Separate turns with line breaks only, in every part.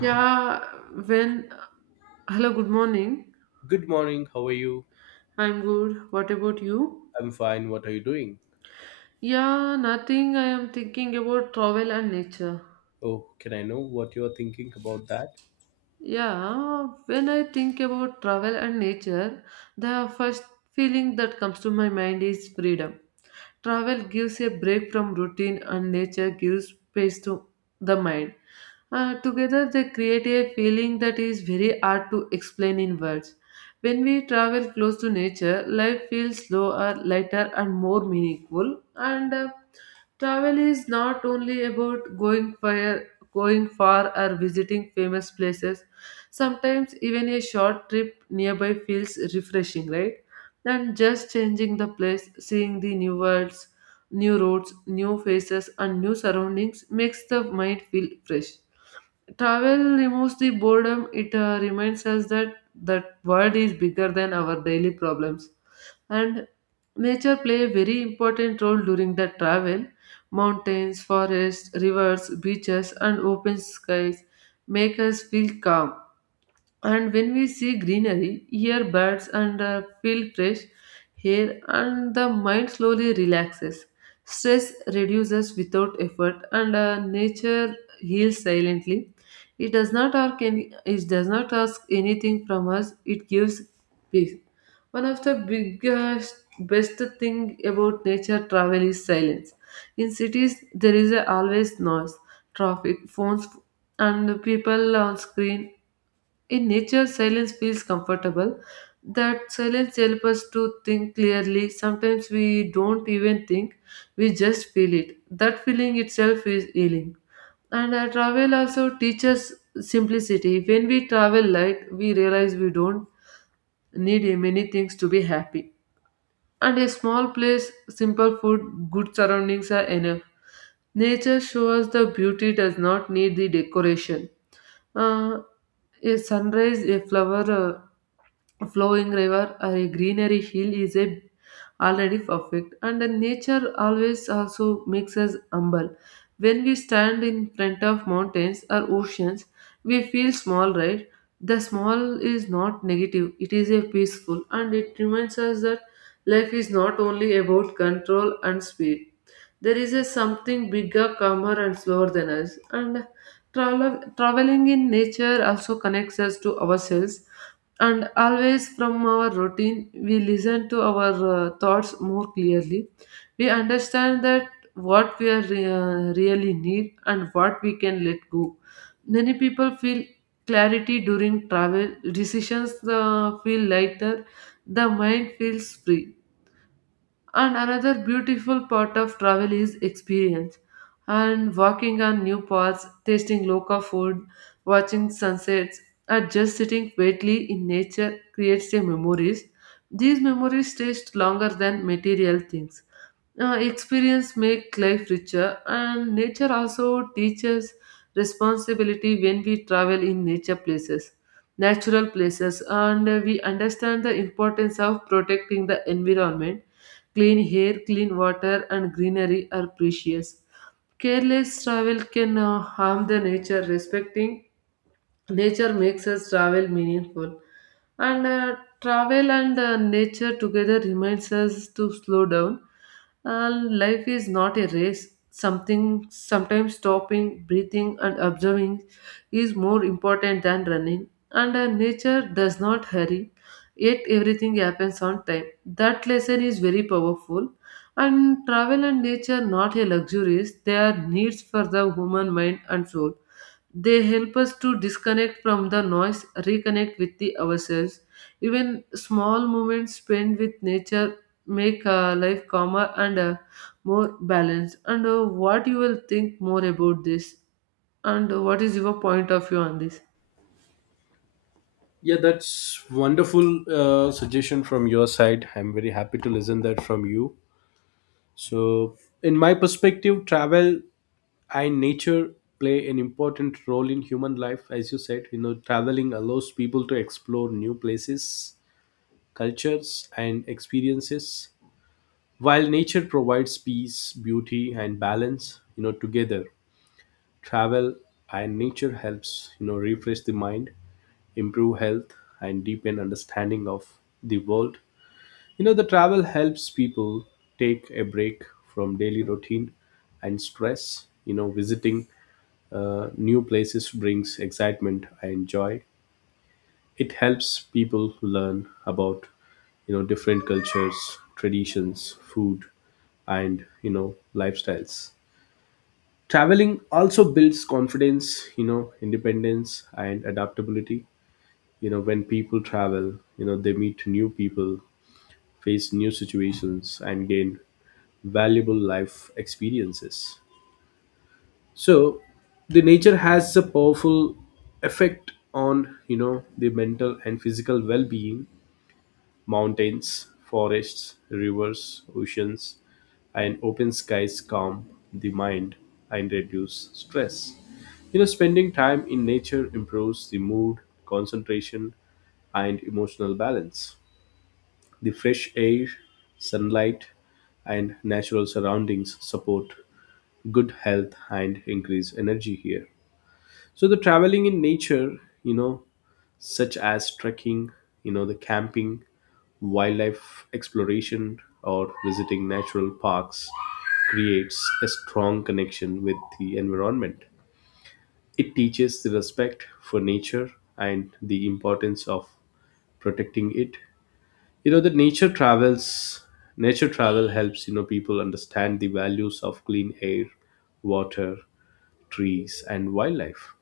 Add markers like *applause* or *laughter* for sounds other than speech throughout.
Yeah, when. Hello, good morning.
Good morning. How are you?
I'm good. What about you?
I'm fine. What are you doing?
Yeah, nothing. I am thinking about travel and nature.
Oh, can I know what you are thinking about that?
Yeah, when I think about travel and nature, the first feeling that comes to my mind is freedom. Travel gives a break from routine, and nature gives space to the mind. Together, they create a feeling that is very hard to explain in words. When we travel close to nature, life feels slower, lighter, and more meaningful. And travel is not only about going far or visiting famous places. Sometimes even a short trip nearby feels refreshing, right? And just changing the place, seeing the new worlds, new roads, new faces, and new surroundings makes the mind feel fresh. Travel removes the boredom, it reminds us that that world is bigger than our daily problems, and nature play a very important role during the travel. Mountains, forests, rivers, beaches and open skies make us feel calm, and when we see greenery, hear birds, and feel fresh air, and the mind slowly relaxes. Stress reduces without effort, and nature heals silently. It does not ask anything from us. It gives peace. One of the best thing about nature travel is silence. In cities, there is a always noise, traffic, phones, and people on screen. In nature, silence feels comfortable. That silence helps us to think clearly. Sometimes we don't even think, we just feel it. That feeling itself is healing. And travel also teaches simplicity. When we travel light, we realize we don't need many things to be happy. And a small place, simple food, good surroundings are enough. Nature shows the beauty does not need the decoration. Uh, a sunrise, a flower, flowing river, or a greenery hill is a already perfect, and the nature always also makes us humble. When we stand in front of mountains or oceans, we feel small, right? The small is not negative; it is a peaceful, and it reminds us that life is not only about control and speed. There is a something bigger, calmer, and slower than us. And traveling in nature also connects us to ourselves, and always from our routine we listen to our thoughts more clearly. We understand that what we are really need and what we can let go. Many people feel clarity during travel. Decisions feel lighter, the mind feels free. And another beautiful part of travel is experience. And walking on new paths, tasting local food, watching sunsets, or just sitting quietly in nature creates a memories. These memories taste longer than material things. Experience make life richer, and nature also teaches responsibility. When we travel in nature places Natural places, and we understand the importance of protecting the environment. Clean air, clean water and greenery are precious. Careless travel can harm the nature. Respecting nature makes us travel meaningful. And travel and nature together reminds us to slow down, and life is not a race. Something Sometimes stopping, breathing and observing is more important than running, and nature does not hurry, yet everything happens on time. That lesson is very powerful. And travel and nature not a luxuries, they are needs for the human mind and soul. They help us to disconnect from the noise, reconnect with the ourselves. Even small moments spent with nature make life calmer and more balanced. And what you will think more about this? And what is your point of view on this?
Yeah, that's wonderful suggestion from your side. I'm very happy to listen that from you. So, in my perspective, travel and nature play an important role in human life. As you said, you know, traveling allows people to explore new places, cultures, and experiences, while nature provides peace, beauty, and balance. You know, together travel and nature helps you know refresh the mind, improve health, and deepen understanding of the world. You know, the travel helps people take a break from daily routine and stress. You know, visiting new places brings excitement and joy. It helps people learn about, you know, different cultures, traditions, food, and, you know, lifestyles. Traveling also builds confidence, you know, independence and adaptability. You know, when people travel, you know, they meet new people, face new situations, and gain valuable life experiences. So the nature has a powerful effect on, you know, the mental and physical well-being. Mountains, forests, rivers, oceans, and open skies calm the mind and reduce stress. You know, spending time in nature improves the mood, concentration, and emotional balance. The fresh air, sunlight, and natural surroundings support good health and increase energy here. So the traveling in nature, you know, such as trekking, you know, the camping, wildlife exploration, or visiting natural parks creates a strong connection with the environment. It teaches the respect for nature and the importance of protecting it. You know, the nature travels, nature travel helps, you know, people understand the values of clean air, water, trees, and wildlife.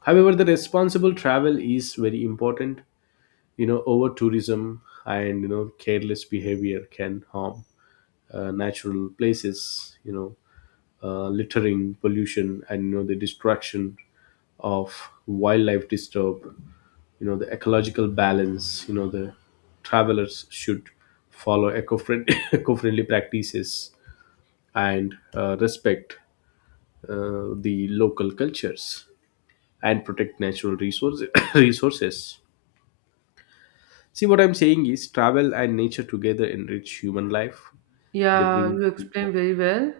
However, the responsible travel is very important. You know, over tourism and, you know, careless behavior can harm natural places. You know, littering, pollution, and, you know, the destruction of wildlife disturb, you know, the ecological balance. You know, the travelers should follow eco-friendly, *coughs* *laughs* eco-friendly practices and respect the local cultures and protect natural resources *coughs* resources. See, what I'm saying is travel and nature together enrich human life. They
Yeah,
bring.
you explained very well.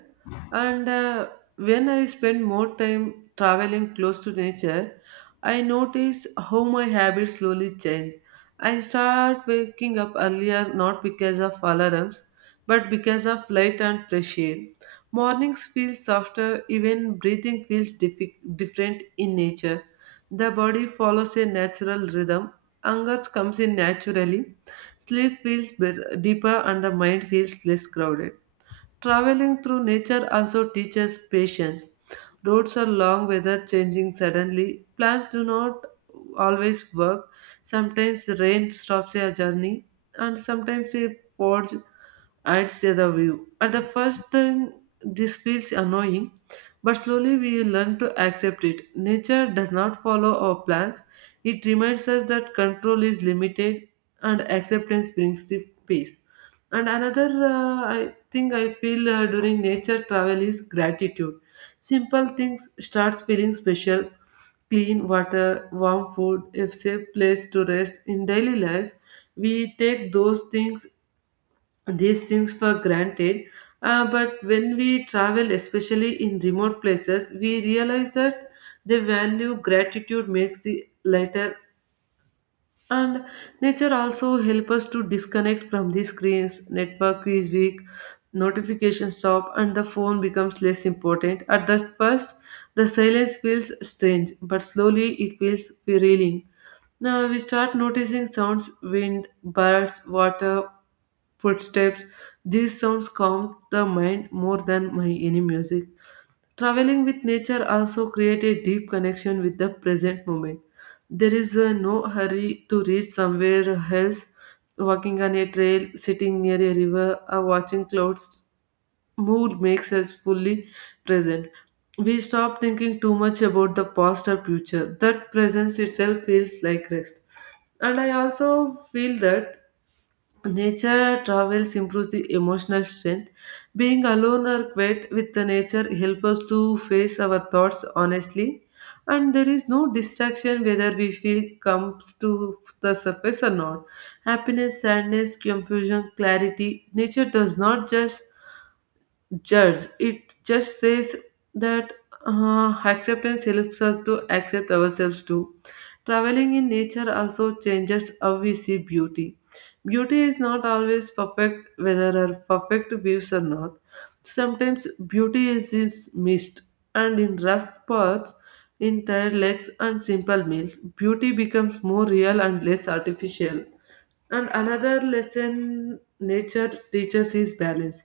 And when I spend more time traveling close to nature, I notice how my habits slowly change. I start waking up earlier not because of alarms, but because of light and fresh air. Mornings feel softer, even breathing feels different in nature. The body follows a natural rhythm. Hunger comes in naturally. Sleep feels deeper, and the mind feels less crowded. Traveling through nature also teaches patience. Roads are long, weather changing suddenly. Plans do not always work. Sometimes rain stops a journey, and sometimes a forge I'd say the view. At the first thing, this feels annoying, but slowly we learn to accept it. Nature does not follow our plans, it reminds us that control is limited, and acceptance brings the peace. And another I think I feel during nature travel is gratitude. Simple things starts feeling special. Clean water, warm food, a safe place to rest. In daily life, we take those things these things for granted. But when we travel, especially in remote places, we realize that the value gratitude makes the lighter. And nature also help us to disconnect from the screens. Network is weak, notifications stop, and the phone becomes less important. At the first, the silence feels strange, but slowly it feels thrilling. Now we start noticing sounds, wind, birds, water, footsteps. These sounds calm the mind more than my any music. Traveling with nature also creates a deep connection with the present moment. There is no hurry to reach somewhere else. Walking on a trail, sitting near a river, or watching clouds move makes us fully present. We stop thinking too much about the past or future. That presence itself feels like rest. And I also feel that nature travels improves the emotional strength. Being alone or quiet with the nature helps us to face our thoughts honestly, and there is no distraction whether we feel comes to the surface or not. Happiness, sadness, confusion, clarity. Nature does not judge. It just says that acceptance helps us to accept ourselves too. Traveling in nature also changes how we see beauty. Beauty is not always perfect, whether our perfect views or not. Sometimes beauty is in mist, and in rough paths, in tired legs, and simple meals, beauty becomes more real and less artificial. And another lesson nature teaches is balance.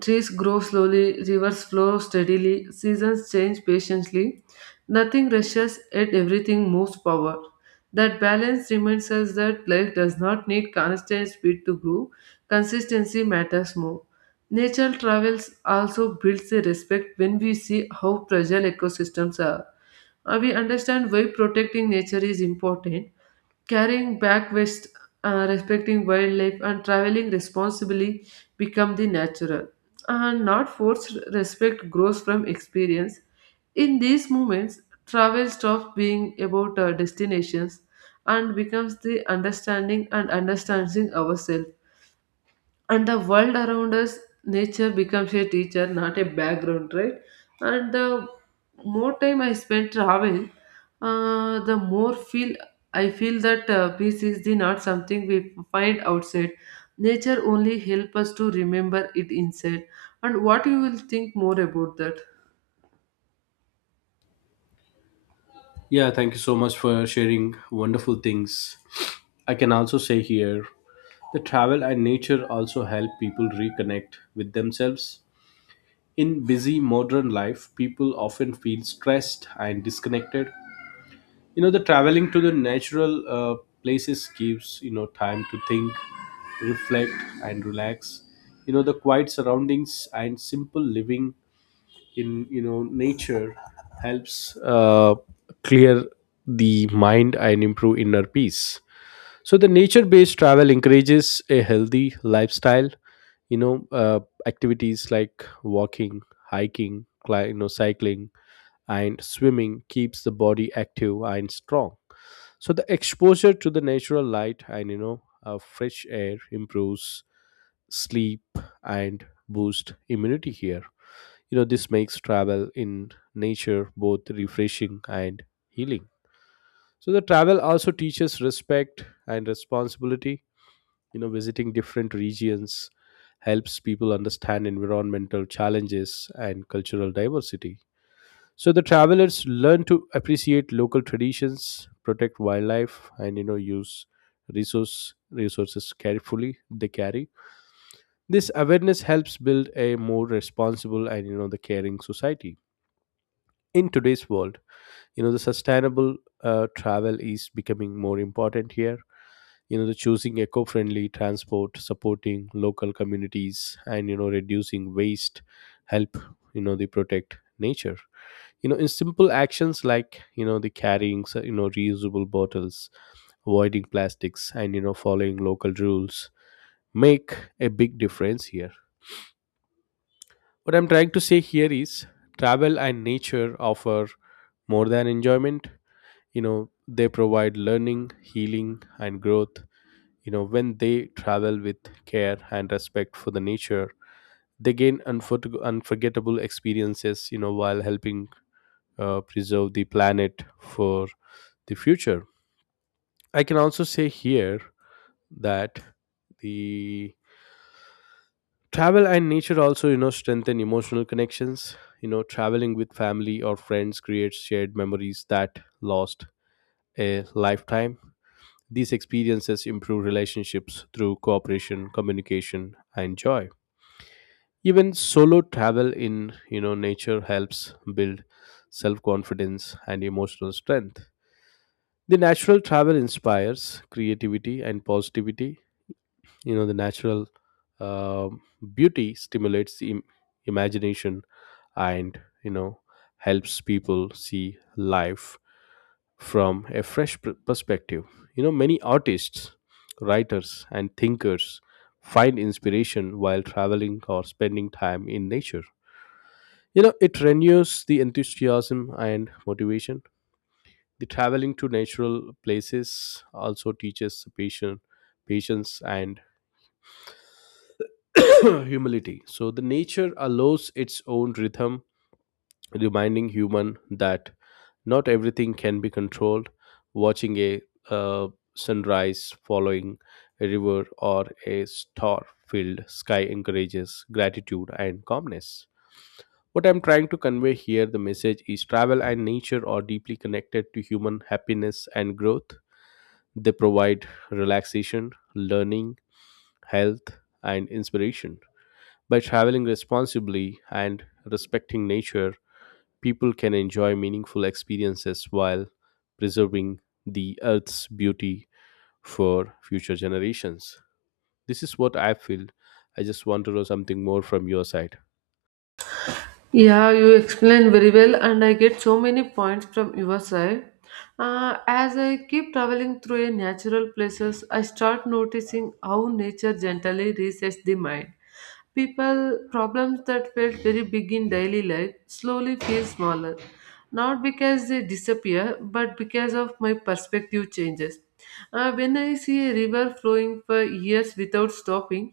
Trees grow slowly, rivers flow steadily, seasons change patiently. Nothing rushes, yet everything moves forward. That balance reminds us that life does not need constant speed to grow, consistency matters more. Nature travels also builds a respect when we see how fragile ecosystems are. We understand why protecting nature is important. Carrying back waste, respecting wildlife, and traveling responsibly become the natural. And not forced respect grows from experience. In these moments, travel stops being about our destinations and becomes the understanding ourselves and the world around us. Nature becomes a teacher, not a background, right? And the more time I spend traveling, the more feel I feel that peace is the not something we find outside. Nature only help us to remember it inside. And what you will think more about that?
Yeah, thank you so much for sharing wonderful things. I can also say here the travel and nature also help people reconnect with themselves. In busy modern life, people often feel stressed and disconnected. You know, the traveling to the natural places gives, you know, time to think, reflect, and relax. You know, the quiet surroundings and simple living in, you know, nature helps clear the mind and improve inner peace. So the nature based travel encourages a healthy lifestyle. You know, activities like walking, hiking, you know, cycling, and swimming keeps the body active and strong. So the exposure to the natural light and, you know, fresh air improves sleep and boost immunity here. You know, this makes travel in nature both refreshing and healing. So the travel also teaches respect and responsibility. You know, visiting different regions helps people understand environmental challenges and cultural diversity. So the travelers learn to appreciate local traditions, protect wildlife, and, you know, use resources carefully they carry. This awareness helps build a more responsible and, you know, the caring society in today's world. You know, the sustainable travel is becoming more important here. You know, the choosing eco-friendly transport, supporting local communities, and, you know, reducing waste help, you know, they protect nature. You know, in simple actions like, you know, the carrying you know, reusable bottles, avoiding plastics, and, you know, following local rules make a big difference here. What I'm trying to say here is travel and nature offer more than enjoyment. You know, they provide learning, healing, and growth. You know, when they travel with care and respect for the nature, they gain unforgettable experiences, you know, while helping preserve the planet for the future. I can also say here that the travel and nature also, you know, strengthen emotional connections. You know, traveling with family or friends creates shared memories that last a lifetime. These experiences improve relationships through cooperation, communication, and joy. Even solo travel in, you know, nature helps build self-confidence and emotional strength. The natural travel inspires creativity and positivity. You know, the natural um beauty stimulates the imagination and, you know, helps people see life from a fresh perspective. You know, many artists, writers, and thinkers find inspiration while traveling or spending time in nature. You know, it renews the enthusiasm and motivation. The traveling to natural places also teaches patience and *clears throat* humility. So the nature allows its own rhythm, reminding human that not everything can be controlled. Watching a uh, sunrise, following a river, or a star filled sky encourages gratitude and calmness. What I'm trying to convey here, the message is travel and nature are deeply connected to human happiness and growth. They provide relaxation, learning, health, and inspiration. By traveling responsibly and respecting nature, people can enjoy meaningful experiences while preserving the earth's beauty for future generations. This is what I feel. I just want to know something more from your side.
Yeah, you explained very well, and I get so many points from your side. As I keep traveling through a natural places, I start noticing how nature gently resets the mind. People problems that felt very big in daily life slowly feel smaller, not because they disappear, but because of my perspective changes. When I see a river flowing for years without stopping,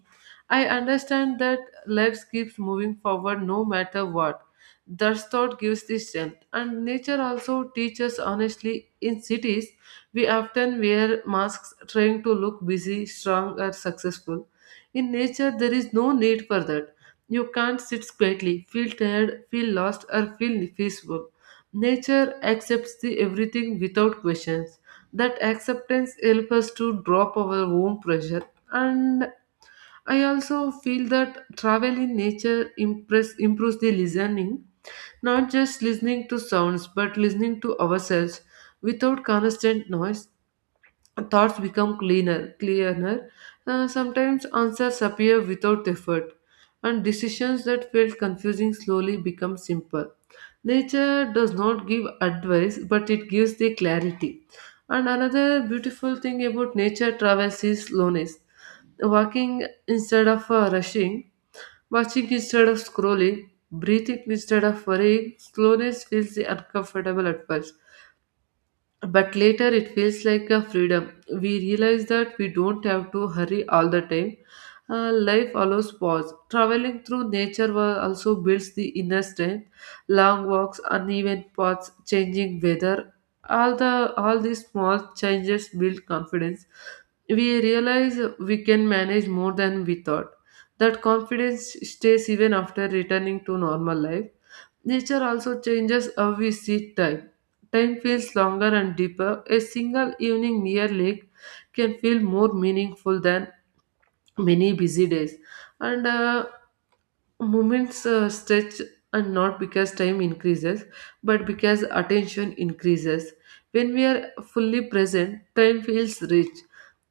I understand that legs keeps moving forward no matter what. That thought gives the strength. And nature also teaches honestly. In cities we often wear masks trying to look busy, strong or successful. In nature there is no need for that. You can't sit quietly, feel tired, feel lost or feel peaceful. Nature accepts the everything without questions. That acceptance helps us to drop our own pressure. And I also feel that travel in nature improves the listening, not just listening to sounds, but listening to ourselves. Without constant noise, thoughts become cleaner, clearer. Sometimes answers appear without effort, and decisions that felt confusing slowly become simple. Nature does not give advice, but it gives the clarity. And another beautiful thing about nature travels is slowness. Walking instead of rushing. Watching instead of scrolling, breathing instead of worrying, slowness feels uncomfortable at first. But later it feels like a freedom. We realize that we don't have to hurry all the time. Life allows pause. Traveling through nature also builds the inner strength. Long walks, uneven paths, changing weather, all these small changes build confidence. We realize we can manage more than we thought. That confidence stays even after returning to normal life. Nature also changes how we see time. Time feels longer and deeper. A single evening near lake can feel more meaningful than many busy days. And moments stretch, and not because time increases, but because attention increases. When we are fully present, time feels rich.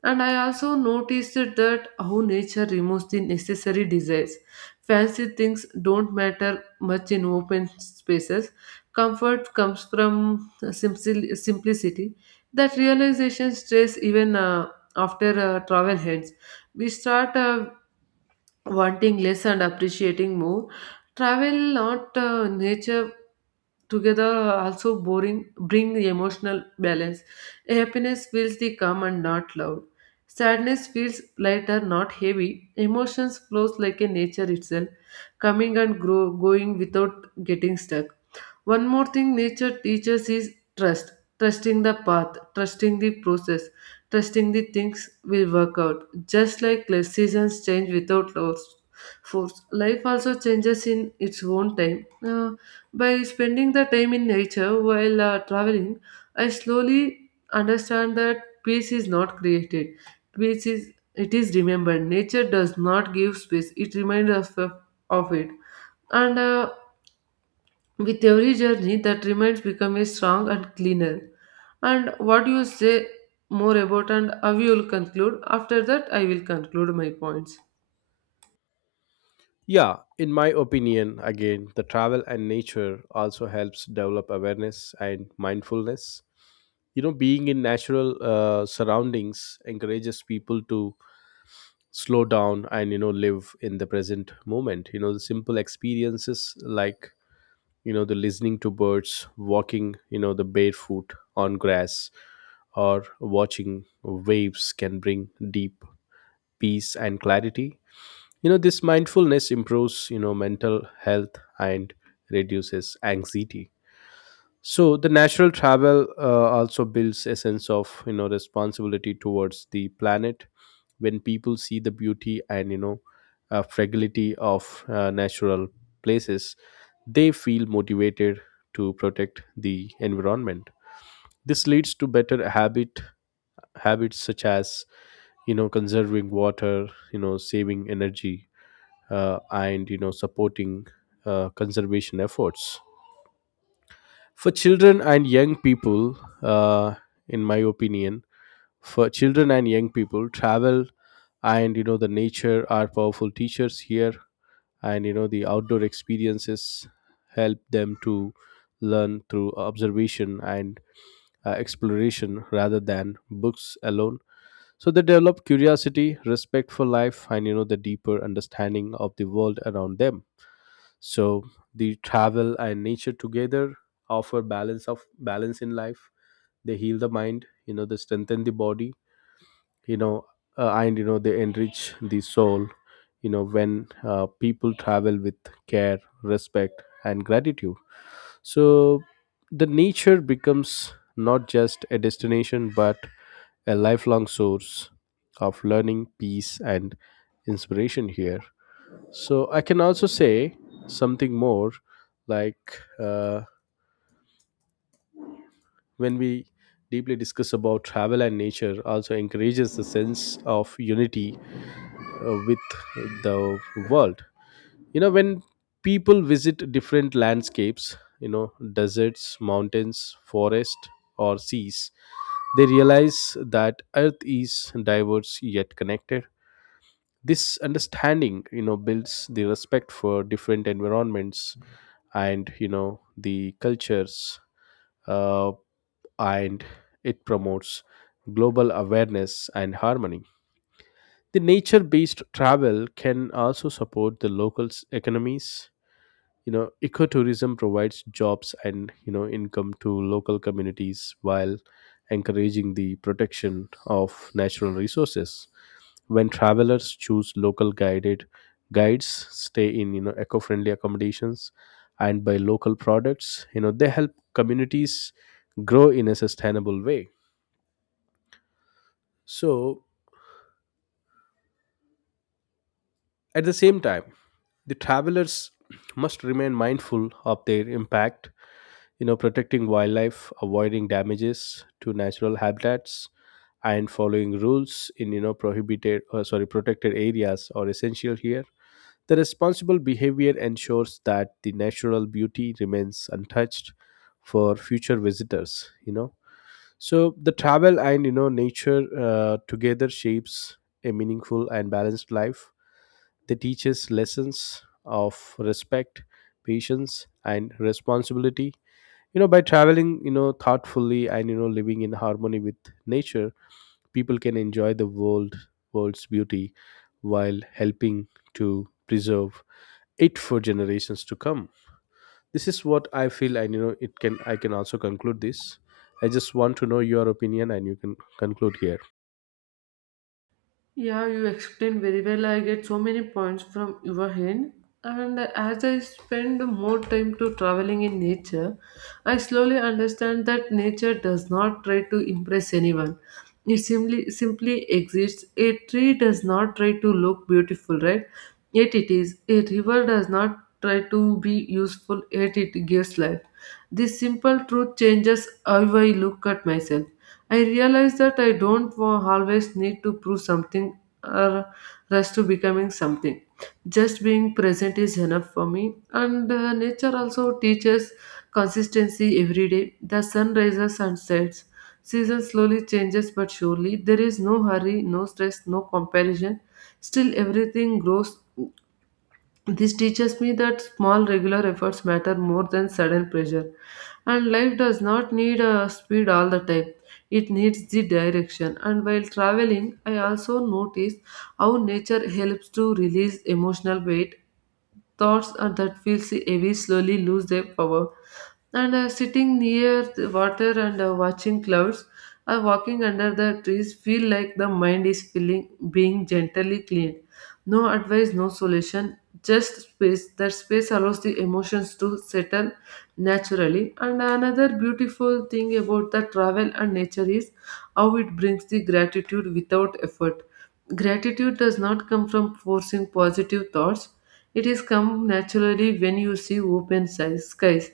And I also noticed that how nature removes the necessary desires. Fancy things don't matter much in open spaces. Comfort comes from simplicity. That realization stays even after travel ends. We start wanting less and appreciating more travel not nature together also boring bring the emotional balance. A happiness feels the calm and not loud. Sadness feels lighter, not heavy. Emotions flows like a nature itself, coming and grow, going without getting stuck. One more thing nature teaches is trust. Trusting the path, trusting the process, trusting the things will work out. Just like the seasons change without loss force. Life also changes in its own time. By spending the time in nature while traveling, I slowly understand that peace is not created. Peace is it is remembered. Nature does not give space; it reminds us of it. And with every journey, that reminds becomes strong and cleaner. And what you say more about, and how you will conclude. After that, I will conclude my points.
Yeah, in my opinion, again, the travel and nature also helps develop awareness and mindfulness. You know, being in natural surroundings encourages people to slow down and, you know, live in the present moment. You know, the simple experiences like, you know, the listening to birds, walking, you know, the barefoot on grass, or watching waves can bring deep peace and clarity. You know, this mindfulness improves, you know, mental health and reduces anxiety. So the natural travel also builds a sense of, you know, responsibility towards the planet. When people see the beauty and, you know, fragility of natural places, they feel motivated to protect the environment. This leads to better habits such as, you know, conserving water, you know, saving energy, and, you know, supporting conservation efforts for children and young people. uh, in my opinion, for children and young people, travel and, you know, the nature are powerful teachers here. And, you know, the outdoor experiences help them to learn through observation and exploration rather than books alone. So they develop curiosity, respect for life, and, you know, the deeper understanding of the world around them. So the travel and nature together offer balance in life. They heal the mind, you know, they strengthen the body, you know, and, you know, they enrich the soul. You know, when people travel with care, respect, and gratitude, so the nature becomes not just a destination but a lifelong source of learning, peace, and inspiration here. So I can also say something more, like when we deeply discuss about travel and nature, also encourages the sense of unity with the world. You know, when people visit different landscapes, you know, deserts, mountains, forest, or seas, they realize that earth is diverse yet connected. This understanding, you know, builds the respect for different environments and, you know, the cultures, uh, and it promotes global awareness and harmony. The nature based travel can also support the local economies. You know, ecotourism provides jobs and, you know, income to local communities while encouraging the protection of natural resources. When travelers choose local guided guides, stay in, you know, eco-friendly accommodations, and buy local products, you know, they help communities grow in a sustainable way. So at the same time, the travelers must remain mindful of their impact, you know, protecting wildlife, avoiding damages to natural habitats, and following rules in, you know, prohibited, sorry, protected areas are essential here. The responsible behavior ensures that the natural beauty remains untouched for future visitors. You know, so the travel and, you know, nature together shapes a meaningful and balanced life. They teach us lessons of respect, patience, and responsibility. You know, by traveling, you know, thoughtfully and, you know, living in harmony with nature, people can enjoy the world's beauty while helping to preserve it for generations to come. This is what I feel, and, you know, it can I can also conclude this. I just want to know your opinion, and you can conclude here.
Yeah, you explained very well. I get so many points from your hand. And as I spend more time to traveling in nature, I slowly understand that nature does not try to impress anyone. It simply exists. A tree does not try to look beautiful, right? Yet it is. A river does not try to be useful, yet it gives life. This simple truth changes how I look at myself. I realize that I don't wa- always need to prove something or rush to becoming something. Just being present is enough for me. And nature also teaches consistency every day. The sun rises and sets. Season slowly changes but surely. There is no hurry, no stress, no comparison. Still, everything grows. This teaches me that small regular efforts matter more than sudden pressure. And life does not need speed all the time. It needs the direction. And while traveling, I also notice how nature helps to release emotional weight thoughts that feel heavy slowly lose their power. And sitting near the water and watching clouds or walking under the trees feel like the mind is feeling being gently cleaned. No advice, no solution, just space. That space allows the emotions to settle naturally. And another beautiful thing about the travel and nature is how it brings the gratitude without effort. Gratitude does not come from forcing positive thoughts, it is come naturally when you see skies,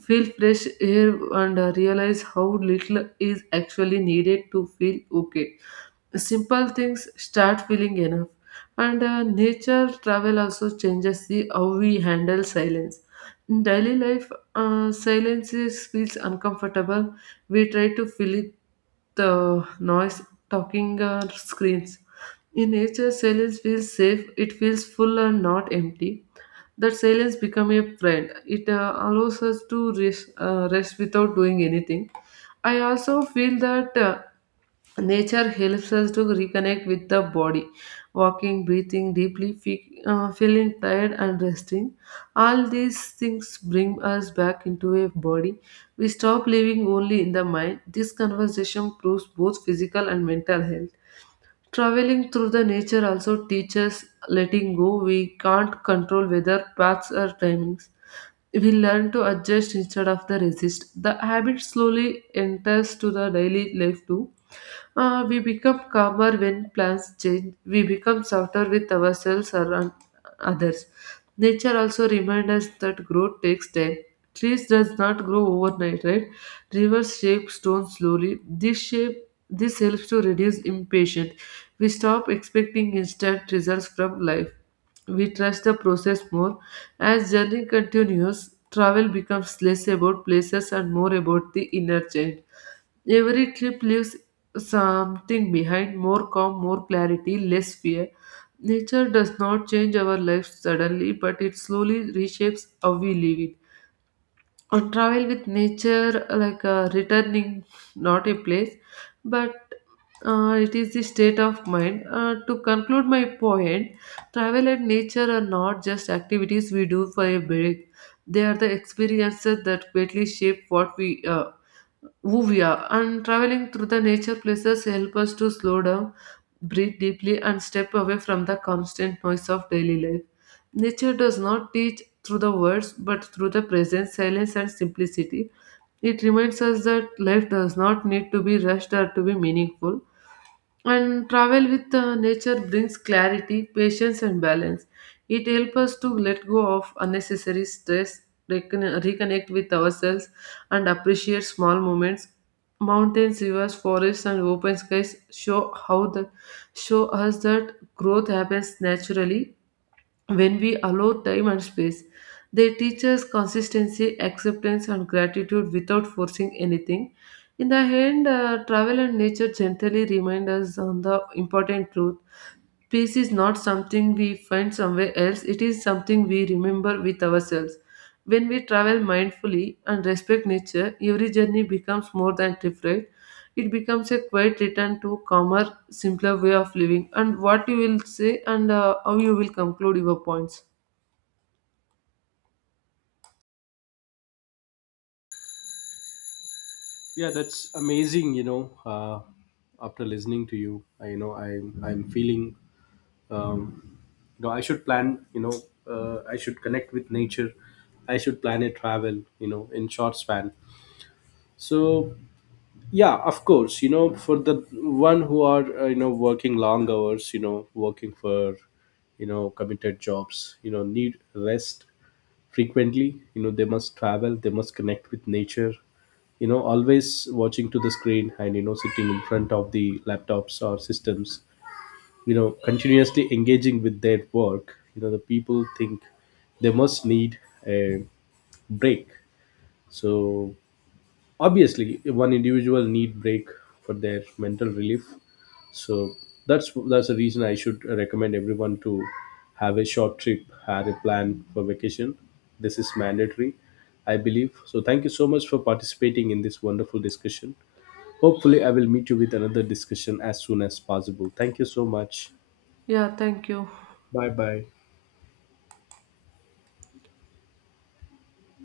feel fresh air, and realize how little is actually needed to feel okay. Simple things start feeling enough, and nature travel also changes the how we handle silence. In daily life, silence is, feels uncomfortable. We try to fill it the noise talking screens. In nature, silence feels safe. It feels full and not empty. That silence become a friend. It allows us to rest, rest without doing anything. I also feel that nature helps us to reconnect with the body. Walking, breathing deeply, feeling tired, and resting. All these things bring us back into a body. We stop living only in the mind. This conversation proves both physical and mental health. Traveling through the nature also teaches letting go. We can't control weather, paths, or timings. We learn to adjust instead of the resist. The habit slowly enters to the daily life too. We become calmer when plans change. We become softer with ourselves around others. Nature also reminds us that growth takes time. Trees does not grow overnight, right? Rivers shape stones slowly. This helps to reduce impatience. We stop expecting instant results from life. We trust the process more. As journey continues, travel becomes less about places and more about the inner change. Every trip leaves something behind, more calm, more clarity, less fear. Nature does not change our lives suddenly, but it slowly reshapes how we live it. On travel with nature, like returning, not a place, but it is the state of mind. To conclude my point, travel and nature are not just activities we do for a break. They are the experiences that greatly shape what we who we are, and traveling through the nature places help us to slow down, breathe deeply, and step away from the constant noise of daily life. Nature does not teach through the words but through the presence, silence, and simplicity. It reminds us that life does not need to be rushed or to be meaningful. And travel with nature brings clarity, patience, and balance. It helps us to let go of unnecessary stress, reconnect with ourselves, and appreciate small moments. Mountains, rivers, forests, and open skies show how the show us that growth happens naturally when we allow time and space. They teach us consistency, acceptance, and gratitude without forcing anything. In the end, travel and nature gently remind us on the important truth. Peace is not something we find somewhere else, it is something we remember with ourselves. When we travel mindfully and respect nature, every journey becomes more than trip ride. It becomes a quiet return to calmer, simpler way of living. And what you will say and how you will conclude your points.
Yeah, that's amazing. You know, after listening to you, I'm feeling um, you know, I should plan, you know, I should connect with nature, I should plan a travel, you know, in short span. So, yeah, of course, you know, for the one who are you know, working long hours, you know, working for, you know, committed jobs, you know, need rest frequently, you know, they must travel, they must connect with nature. You know, always watching to the screen and, you know, sitting in front of the laptops or systems, you know, continuously engaging with their work, you know, the people think they must need a break. So obviously one individual need break for their mental relief. So that's the reason I should recommend everyone to have a short trip, have a plan for vacation. This is mandatory, I believe. So thank you so much for participating in this wonderful discussion. Hopefully I will meet you with another discussion as soon as possible. Thank you so much.
Yeah, thank you.
Bye bye.